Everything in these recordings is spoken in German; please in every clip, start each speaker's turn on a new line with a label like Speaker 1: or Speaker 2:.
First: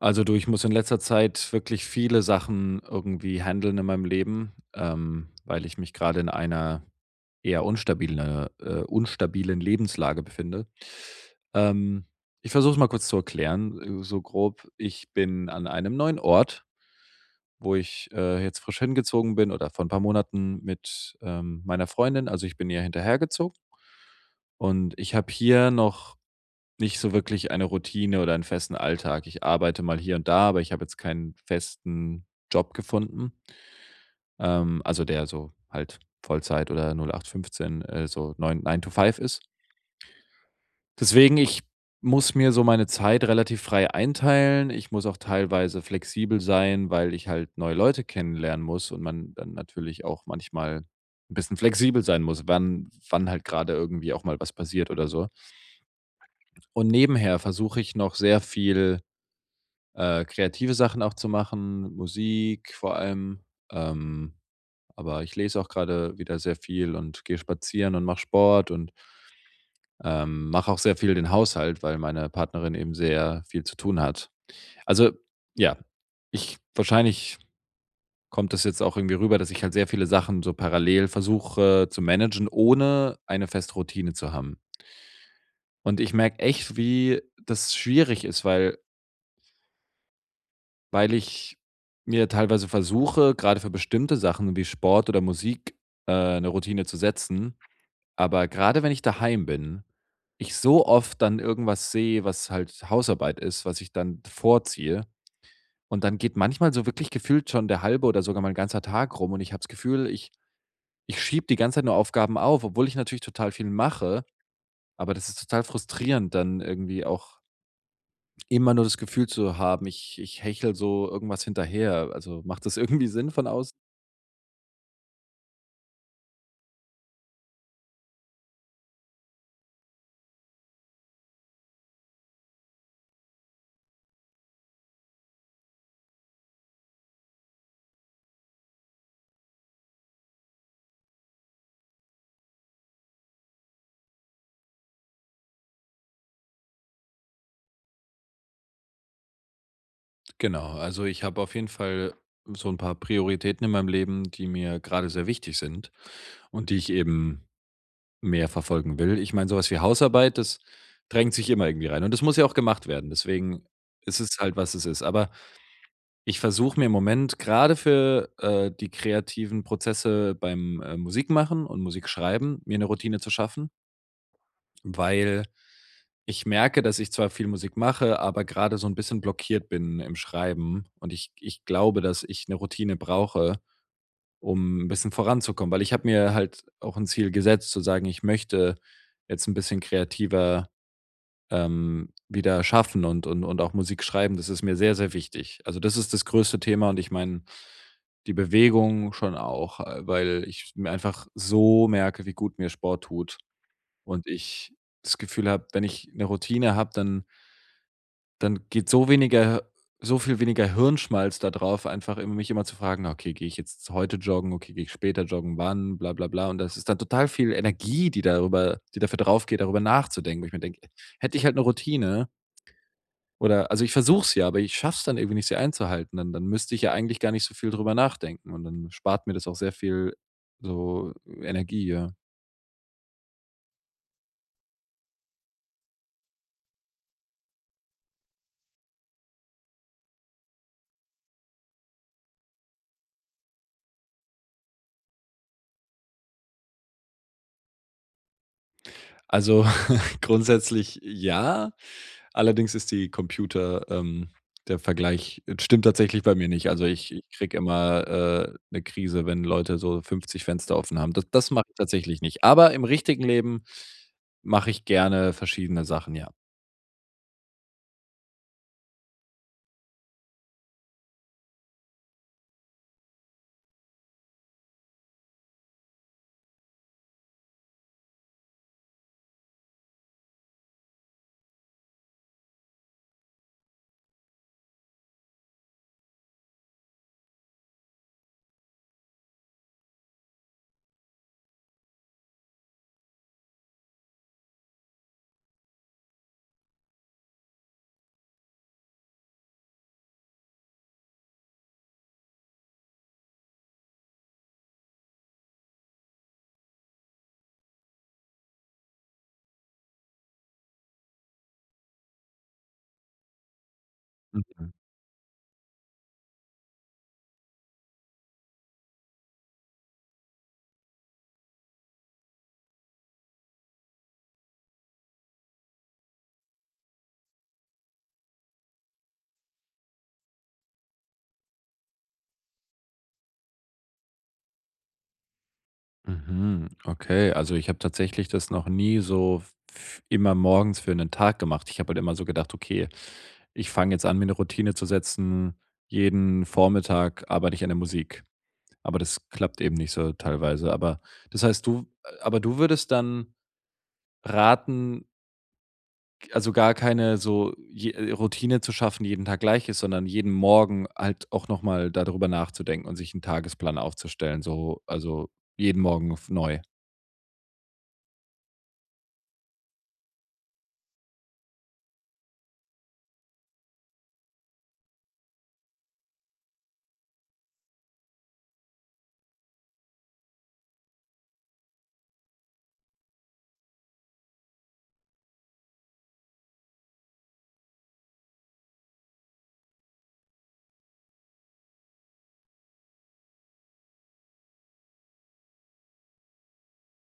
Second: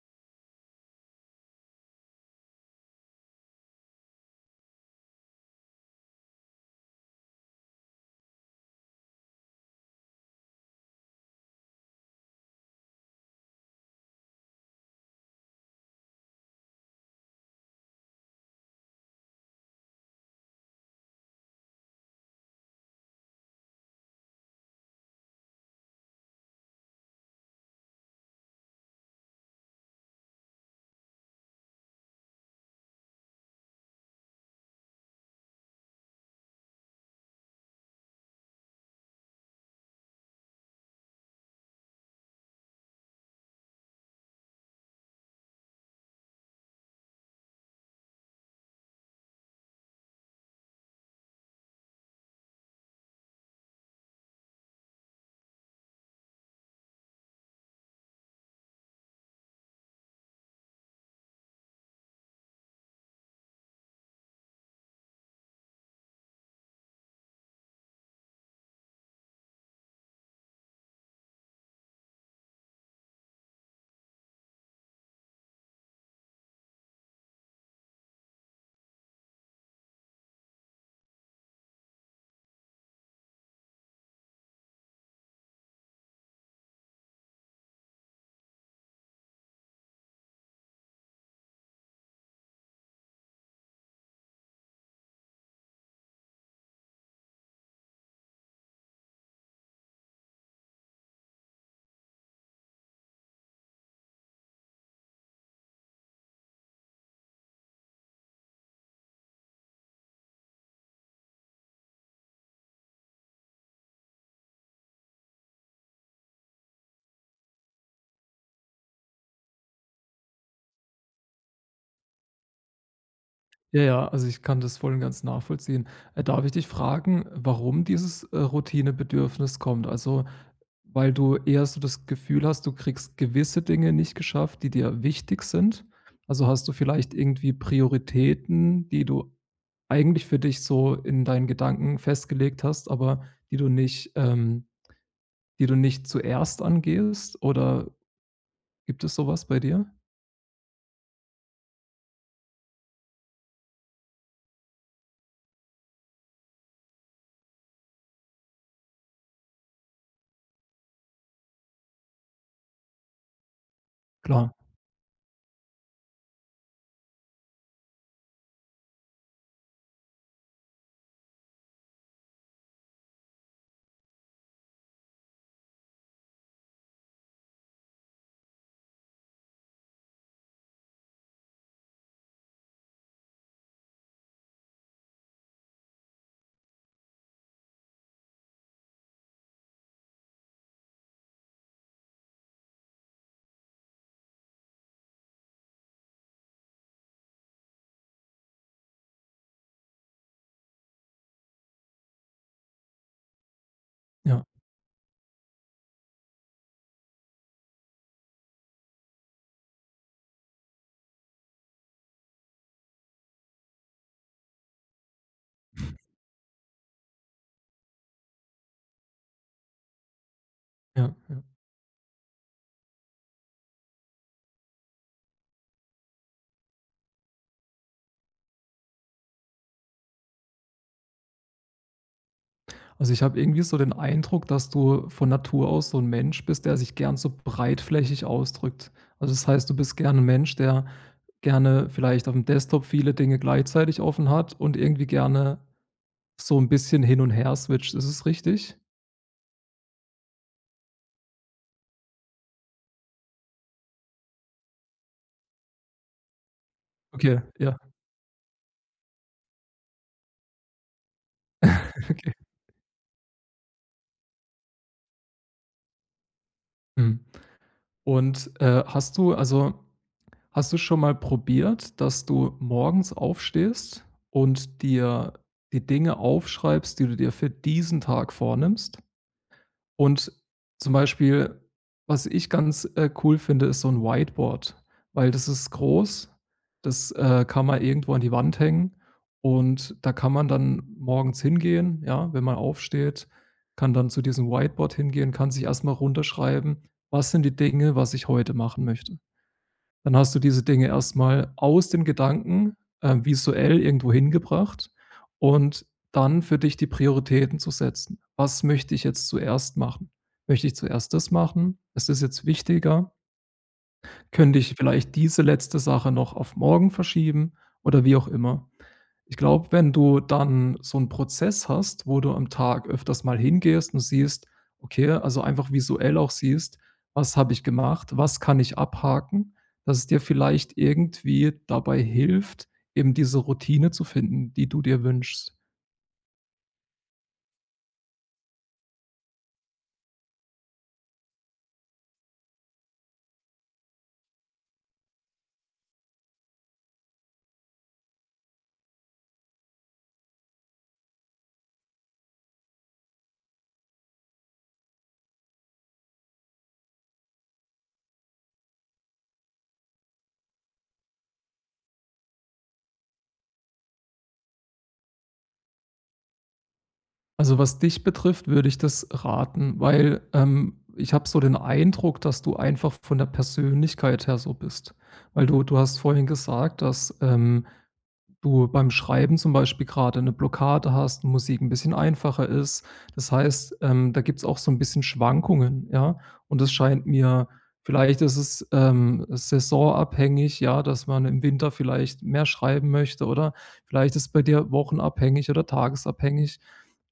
Speaker 1: Also, du, ich muss in letzter Zeit wirklich viele Sachen irgendwie handeln in meinem Leben, weil ich mich gerade in einer eher unstabilen Lebenslage befinde. Ähm, Ich versuche es mal kurz zu erklären, so grob. Ich bin an einem neuen Ort, wo ich, jetzt frisch hingezogen bin oder vor ein paar Monaten mit, meiner Freundin. Also, ich bin ihr hinterhergezogen und ich habe hier noch nicht so wirklich eine Routine oder einen festen Alltag. Ich arbeite mal hier und da, aber ich habe jetzt keinen festen Job gefunden, also der so halt Vollzeit oder 08/15, so neun 9 to five ist. Deswegen, ich muss mir so meine Zeit relativ frei einteilen. Ich muss auch teilweise flexibel sein, weil ich halt neue Leute kennenlernen muss und man dann natürlich auch manchmal ein bisschen flexibel sein muss, wann halt gerade irgendwie auch mal was passiert oder so. Und nebenher versuche ich noch sehr viel kreative Sachen auch zu machen, Musik vor allem. Ähm, aber ich lese auch gerade wieder sehr viel und gehe spazieren und mache Sport und mache auch sehr viel den Haushalt, weil meine Partnerin eben sehr viel zu tun hat. Also ja, ich wahrscheinlich kommt das jetzt auch irgendwie rüber, dass ich halt sehr viele Sachen so parallel versuche zu managen, ohne eine feste Routine zu haben. Und ich merke echt, wie das schwierig ist, weil ich mir teilweise versuche, gerade für bestimmte Sachen wie Sport oder Musik, 'ne Routine zu setzen, aber gerade wenn ich daheim bin, ich so oft dann irgendwas sehe, was halt Hausarbeit ist, was ich dann vorziehe und dann geht manchmal so wirklich gefühlt schon der halbe oder sogar mein ganzer Tag rum und ich habe das Gefühl, ich schiebe die ganze Zeit nur Aufgaben auf, obwohl ich natürlich total viel mache, aber das ist total frustrierend, dann irgendwie auch immer nur das Gefühl zu haben, ich hechel so irgendwas hinterher. Also, macht das irgendwie Sinn von außen?
Speaker 2: Ja, ja, also ich kann das voll und ganz nachvollziehen. Darf ich dich fragen, warum dieses, Routinebedürfnis kommt? Also, weil du eher so das Gefühl hast, du kriegst gewisse Dinge nicht geschafft, die dir wichtig sind? Also, hast du vielleicht irgendwie Prioritäten, die du eigentlich für dich so in deinen Gedanken festgelegt hast, aber die du nicht ähm, die du nicht zuerst angehst? Oder gibt es sowas bei dir?
Speaker 1: Genau, also ich habe auf jeden Fall so ein paar Prioritäten in meinem Leben, die mir gerade sehr wichtig sind und die ich eben mehr verfolgen will. Ich meine, sowas wie Hausarbeit, das drängt sich immer irgendwie rein und das muss ja auch gemacht werden. Deswegen ist es
Speaker 2: Klar,
Speaker 1: halt, was es ist. Aber ich versuche mir im Moment gerade für, die kreativen Prozesse beim, Musikmachen und Musikschreiben mir eine Routine zu schaffen, weil ich merke, dass ich zwar viel Musik mache, aber gerade so 'n bisschen blockiert bin im Schreiben und ich glaube, dass ich 'ne Routine brauche, um 'n bisschen voranzukommen, weil ich habe mir halt auch 'n Ziel gesetzt, zu sagen: „Ich möchte jetzt 'n bisschen kreativer, wieder schaffen und auch Musik schreiben." Das ist mir sehr, sehr wichtig. Also, das ist das größte Thema und ich meine, die Bewegung schon auch, weil ich mir einfach so merke, wie gut mir Sport tut und
Speaker 2: ja,
Speaker 1: ich das Gefühl habe, wenn ich 'ne Routine habe, dann geht so weniger so viel weniger Hirnschmalz da drauf, einfach immer mich immer zu fragen: na, „Okay, gehe ich jetzt heute joggen? Okay, gehe ich später joggen? Wann? Bla bla bla." Und das ist dann total viel Energie, die dafür draufgeht, darüber nachzudenken, wo ich mir denke:
Speaker 2: ja,
Speaker 1: „Hätte
Speaker 2: ja.
Speaker 1: ich halt eine Routine oder" also, ich versuche es ja, aber ich schaffe es dann irgendwie nicht, sie einzuhalten. Dann müsste ich ja eigentlich gar nicht so viel drüber nachdenken und dann spart mir das auch sehr viel so Energie, ja.
Speaker 2: Also, ich habe irgendwie so den Eindruck, dass du von Natur aus so ein Mensch bist, der sich gern so breitflächig ausdrückt. Also, das heißt, du bist gern ein Mensch, der gerne vielleicht auf dem Desktop viele Dinge gleichzeitig offen hat und irgendwie gerne so ein bisschen hin und her switcht. Ist es richtig?
Speaker 1: Also, grundsätzlich ja. Allerdings ist die Computer der Vergleich stimmt tatsächlich bei mir nicht. Also, ich
Speaker 2: Okay,
Speaker 1: kriege
Speaker 2: ja,
Speaker 1: immer, 'ne Krise, wenn Leute so 50 Fenster offen haben. Das mache ich tatsächlich
Speaker 2: okay.
Speaker 1: nicht. Aber im richtigen Leben mache ich gerne verschiedene Sachen, ja.
Speaker 2: Mhm. Und, hast du hast du schon mal probiert, dass du morgens aufstehst und dir die Dinge aufschreibst, die du dir für diesen Tag vornimmst? Und zum Beispiel, was ich ganz, cool finde, ist so ein Whiteboard, weil das ist groß, das, kann man irgendwo an die Wand hängen und da kann man dann morgens hingehen, ja, wenn man aufsteht, kann dann zu diesem Whiteboard hingehen, kann sich erst mal runterschreiben: „Was sind die Dinge, was ich heute machen möchte?“ Dann hast du diese Dinge erstmal aus den Gedanken, visuell irgendwo hingebracht und dann für dich die Prioritäten zu setzen. Was möchte ich jetzt zuerst machen? Möchte ich zuerst das machen? Ist das jetzt wichtiger? Könnte
Speaker 1: Mhm.
Speaker 2: ich vielleicht diese letzte Sache noch auf morgen verschieben oder wie auch immer? Ich glaube, wenn du dann so 'n Prozess hast, wo du am Tag öfters mal hingehst und siehst okay, also einfach visuell auch siehst: „Was habe ich gemacht? Was kann ich abhaken?“ Dass es dir vielleicht irgendwie dabei hilft, eben diese Routine zu finden, die du dir wünschst.
Speaker 1: Mhm, okay. Also, ich habe tatsächlich das noch nie so f immer morgens für einen Tag gemacht. Ich habe halt immer so gedacht: „Okay, ich fange jetzt an, mir eine Routine zu setzen. Jeden Vormittag arbeite ich an der Musik." Aber das klappt eben nicht so teilweise. Aber das heißt, du würdest dann raten, also, gar keine so je Routine zu schaffen, die jeden Tag gleich ist, sondern jeden Morgen halt auch noch mal darüber nachzudenken und sich einen Tagesplan aufzustellen, so also, jeden Morgen f neu.
Speaker 2: Also, was dich betrifft, würde ich das raten, weil, ich habe so den Eindruck, dass du einfach von der Persönlichkeit her so bist. Weil du hast vorhin gesagt, dass, du beim Schreiben zum Beispiel gerade eine Blockade hast, Musik ein bisschen einfacher ist. Das heißt, da gibt's auch so ein bisschen Schwankungen, ja? Und das scheint mir vielleicht ist es, saisonabhängig, ja, dass man im Winter vielleicht mehr schreiben möchte oder vielleicht ist es bei dir wochenabhängig oder tagesabhängig.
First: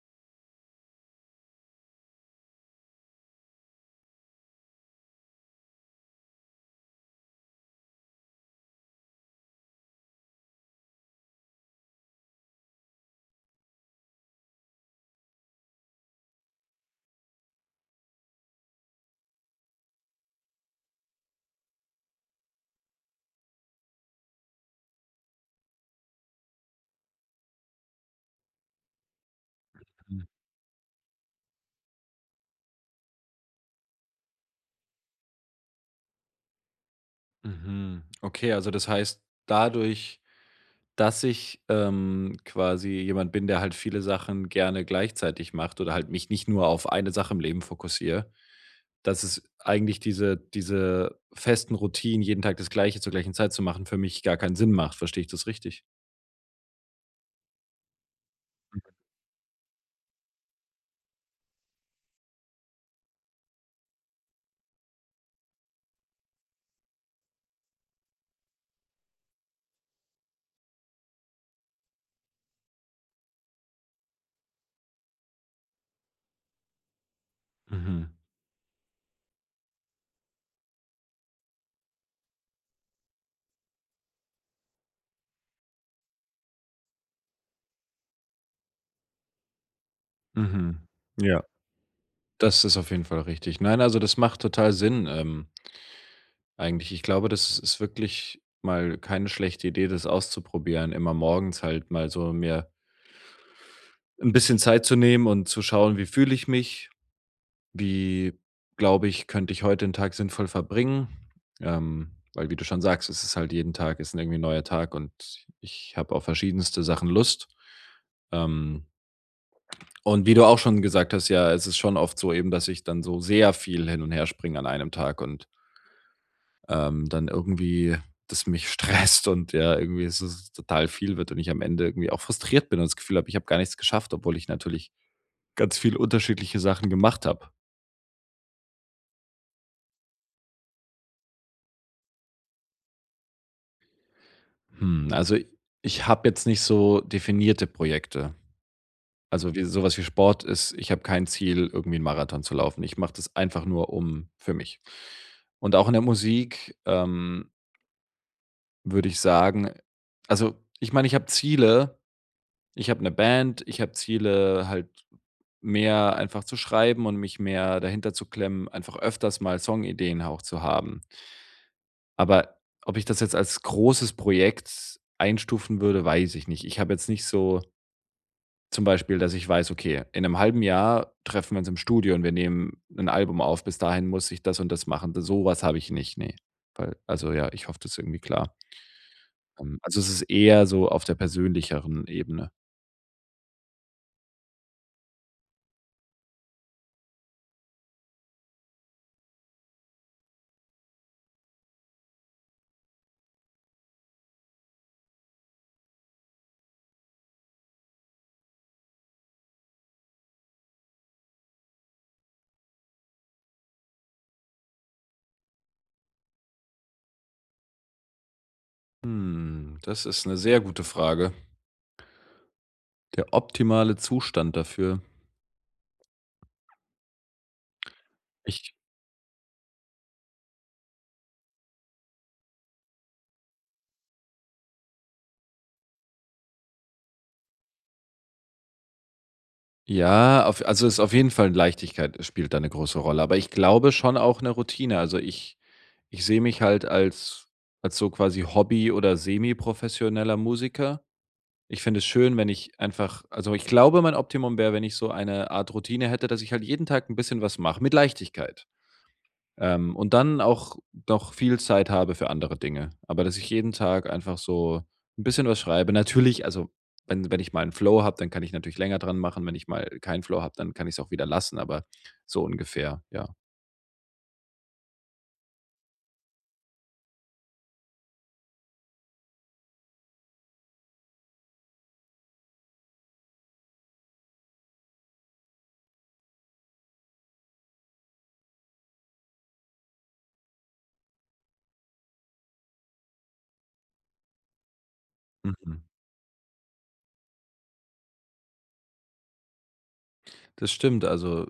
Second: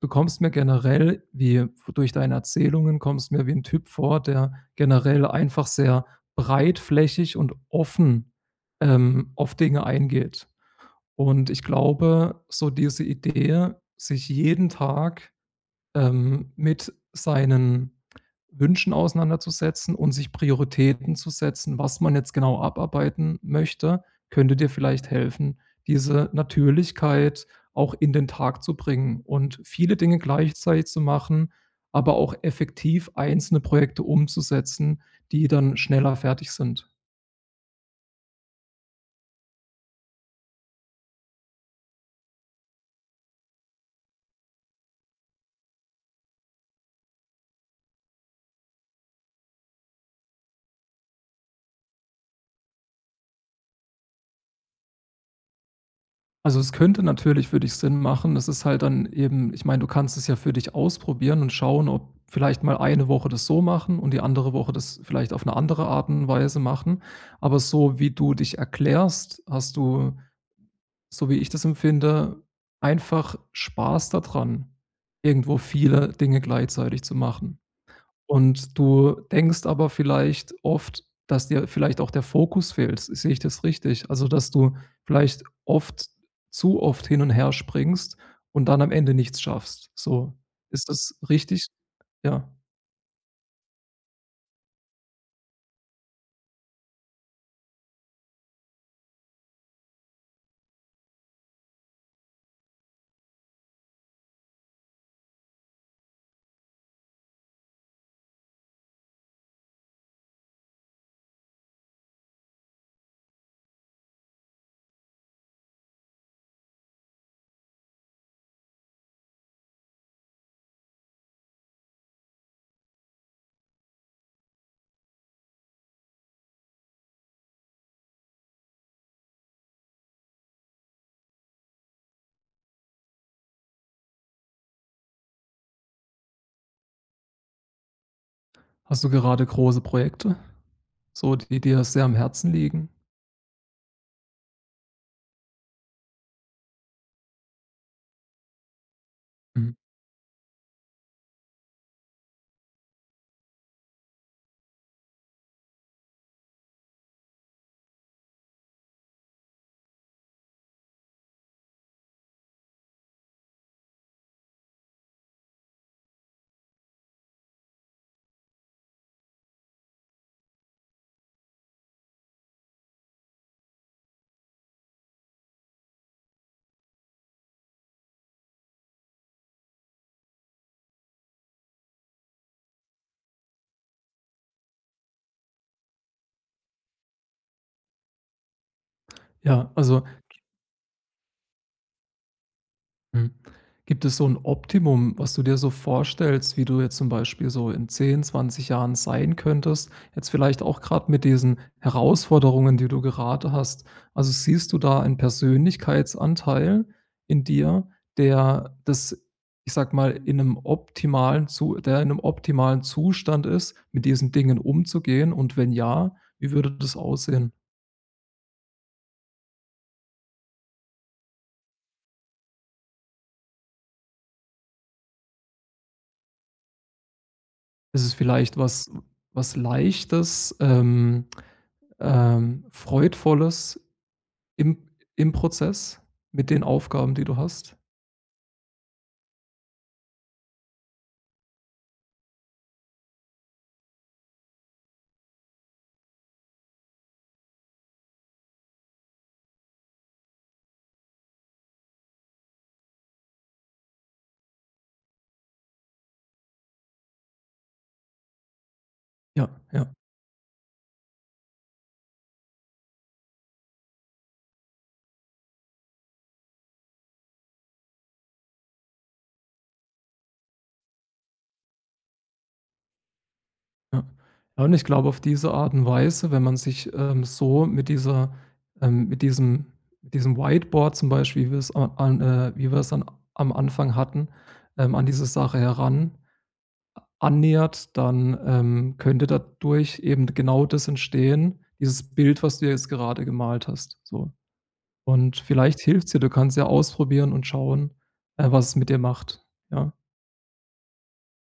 Speaker 2: Du kommst mir generell wie Durch deine Erzählungen kommst mir wie ein Typ vor, der generell einfach sehr breitflächig und offen, auf Dinge eingeht. Und ich glaube, so diese Idee, sich jeden Tag, mit seinen Wünschen auseinanderzusetzen und sich Prioritäten zu setzen, was man jetzt genau abarbeiten möchte, könnte dir vielleicht helfen, diese Natürlichkeit auch in den Tag zu bringen und viele Dinge gleichzeitig zu machen, aber auch effektiv einzelne Projekte umzusetzen, die dann schneller fertig sind.
Speaker 1: Mhm. Okay, also das heißt, dadurch, dass ich quasi jemand bin, der halt viele Sachen gerne gleichzeitig macht oder halt mich nicht nur auf eine Sache im Leben fokussiere, dass es eigentlich diese festen Routinen, jeden Tag das Gleiche zur gleichen Zeit zu machen, für mich gar keinen Sinn macht. Verstehe ich das richtig?
Speaker 2: Also, es könnte natürlich für dich Sinn machen. Das ist halt dann eben ich meine, du kannst es ja für dich ausprobieren und schauen, ob vielleicht mal eine Woche das so machen und die andere Woche das vielleicht auf eine andere Art und Weise machen. Aber so wie du dich erklärst, hast du, so wie ich das empfinde, einfach Spaß daran, irgendwo viele Dinge gleichzeitig zu machen.
Speaker 1: Mhm.
Speaker 2: Und du denkst aber vielleicht oft, dass dir vielleicht auch der Fokus fehlt. Sehe ich das richtig? Also, dass du vielleicht oft zu oft hin und her springst und dann am Ende nichts schaffst, so.
Speaker 1: Mhm.
Speaker 2: Ist das
Speaker 1: Ja,
Speaker 2: richtig? Ja.
Speaker 1: das ist auf jeden Fall richtig. Nein, also das macht total Sinn eigentlich. Ich glaube, das ist wirklich mal keine schlechte Idee, das auszuprobieren, immer morgens halt mal so mir ein bisschen Zeit zu nehmen und zu schauen: „Wie fühle ich mich? Wie, glaube ich, könnte ich heute den Tag sinnvoll verbringen?" Weil wie du schon sagst, es ist halt jeden Tag ist 'n irgendwie ein neuer Tag und ich habe auf verschiedenste Sachen Lust. Ähm, und wie du auch schon gesagt hast, ja, es ist schon oft so eben, dass ich dann so sehr viel hin und her springe an einem Tag und, dann irgendwie das mich stresst und ja, irgendwie es total viel wird und ich am Ende irgendwie auch frustriert bin und das Gefühl habe, ich habe gar nichts geschafft, obwohl ich natürlich ganz viel unterschiedliche Sachen gemacht habe.
Speaker 2: Hast du gerade große Projekte, so, die dir sehr am Herzen liegen?
Speaker 1: Hm, also ich habe jetzt nicht so definierte Projekte. Also wie
Speaker 2: Mhm.
Speaker 1: so wie Sport ist ich habe kein Ziel, irgendwie einen Marathon zu laufen. Ich mache das einfach nur um für mich. Und auch in der Musik, würde ich sagen also ich meine, ich habe Ziele. Ich habe eine Band, ich habe Ziele, halt mehr einfach zu schreiben und mich mehr dahinter zu klemmen, einfach öfters mal Songideen auch zu haben. Aber ob ich das jetzt als großes Projekt einstufen würde, weiß ich nicht. Ich habe jetzt nicht so zum Beispiel, dass ich weiß, okay, in einem halben Jahr treffen wir uns im Studio und wir nehmen ein Album auf. Bis dahin muss ich das und das machen. D So was habe ich nicht, nee. Weil also ja, ich hoffe, das ist irgendwie klar.
Speaker 2: Ja,
Speaker 1: Also,
Speaker 2: also.
Speaker 1: es ist eher so auf der persönlicheren Ebene.
Speaker 2: Mhm. Gibt es so ein Optimum, was du dir so vorstellst, wie du jetzt zum Beispiel so in 10, 20 Jahren sein könntest? Jetzt vielleicht auch gerade mit diesen Herausforderungen, die du gerade hast. Also, siehst du da einen Persönlichkeitsanteil in dir, der das, ich sage mal, in einem optimalen Zu der in einem optimalen Zustand ist, mit diesen Dingen umzugehen? Und wenn ja, wie würde das aussehen?
Speaker 1: Hm, das ist eine sehr gute Frage. Der optimale Zustand dafür.
Speaker 2: Ist es vielleicht
Speaker 1: Ich
Speaker 2: was Leichtes, Freudvolles im Prozess mit den Aufgaben, die du hast.
Speaker 1: Ja, auf also, ist auf jeden Fall Leichtigkeit spielt da eine große Rolle, aber ich glaube schon auch eine Routine. Also, ich sehe mich halt als so quasi Hobby oder semi professioneller Musiker. Ich finde es schön, wenn ich einfach also, ich glaube, mein Optimum wäre, wenn ich so eine Art Routine hätte, dass ich halt jeden Tag ein bisschen was mache mit Leichtigkeit.
Speaker 2: Ja, ja,
Speaker 1: Und dann auch noch viel Zeit habe für andere Dinge. Aber dass ich jeden Tag einfach so ein bisschen was schreibe. Natürlich, also, wenn ich mal einen Flow habe, dann kann ich natürlich länger dran machen. Wenn ich mal keinen Flow habe, dann kann ich es auch wieder lassen, aber so ungefähr, ja.
Speaker 2: ja. Ja, und ich glaube, auf diese Art und Weise, wenn man sich, so mit dieser ähm, mit diesem mit diesem Whiteboard zum Beispiel, wie wir es an am Anfang hatten, an diese Sache heran annähert, dann, könnte dadurch eben genau das entstehen, dieses Bild, was du jetzt gerade gemalt hast, so. Und vielleicht
Speaker 1: Mhm.
Speaker 2: hilft's dir. Du kannst ja ausprobieren und schauen, was es mit dir macht. Ja,
Speaker 1: Das stimmt. Also,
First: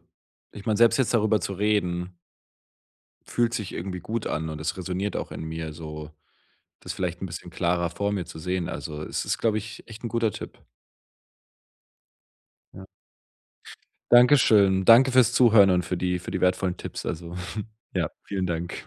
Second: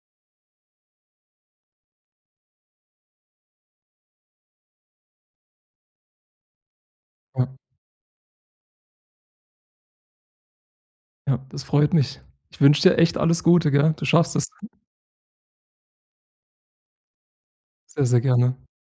Speaker 1: ich meine, selbst jetzt darüber zu reden, fühlt sich irgendwie gut an und es resoniert auch in mir so, das vielleicht ein
Speaker 2: ja,
Speaker 1: bisschen klarer vor mir zu sehen. Also, es ist, glaube ich, echt ein guter Tipp.
Speaker 2: ja, das freut mich. Ich wünsche
Speaker 1: Ja.
Speaker 2: dir echt alles Gute, gell? Du schaffst es.
Speaker 1: Dankeschön. Danke fürs Zuhören und für die wertvollen Tipps. Also,
Speaker 2: Sehr,
Speaker 1: ja,
Speaker 2: sehr
Speaker 1: vielen
Speaker 2: gerne.
Speaker 1: Dank.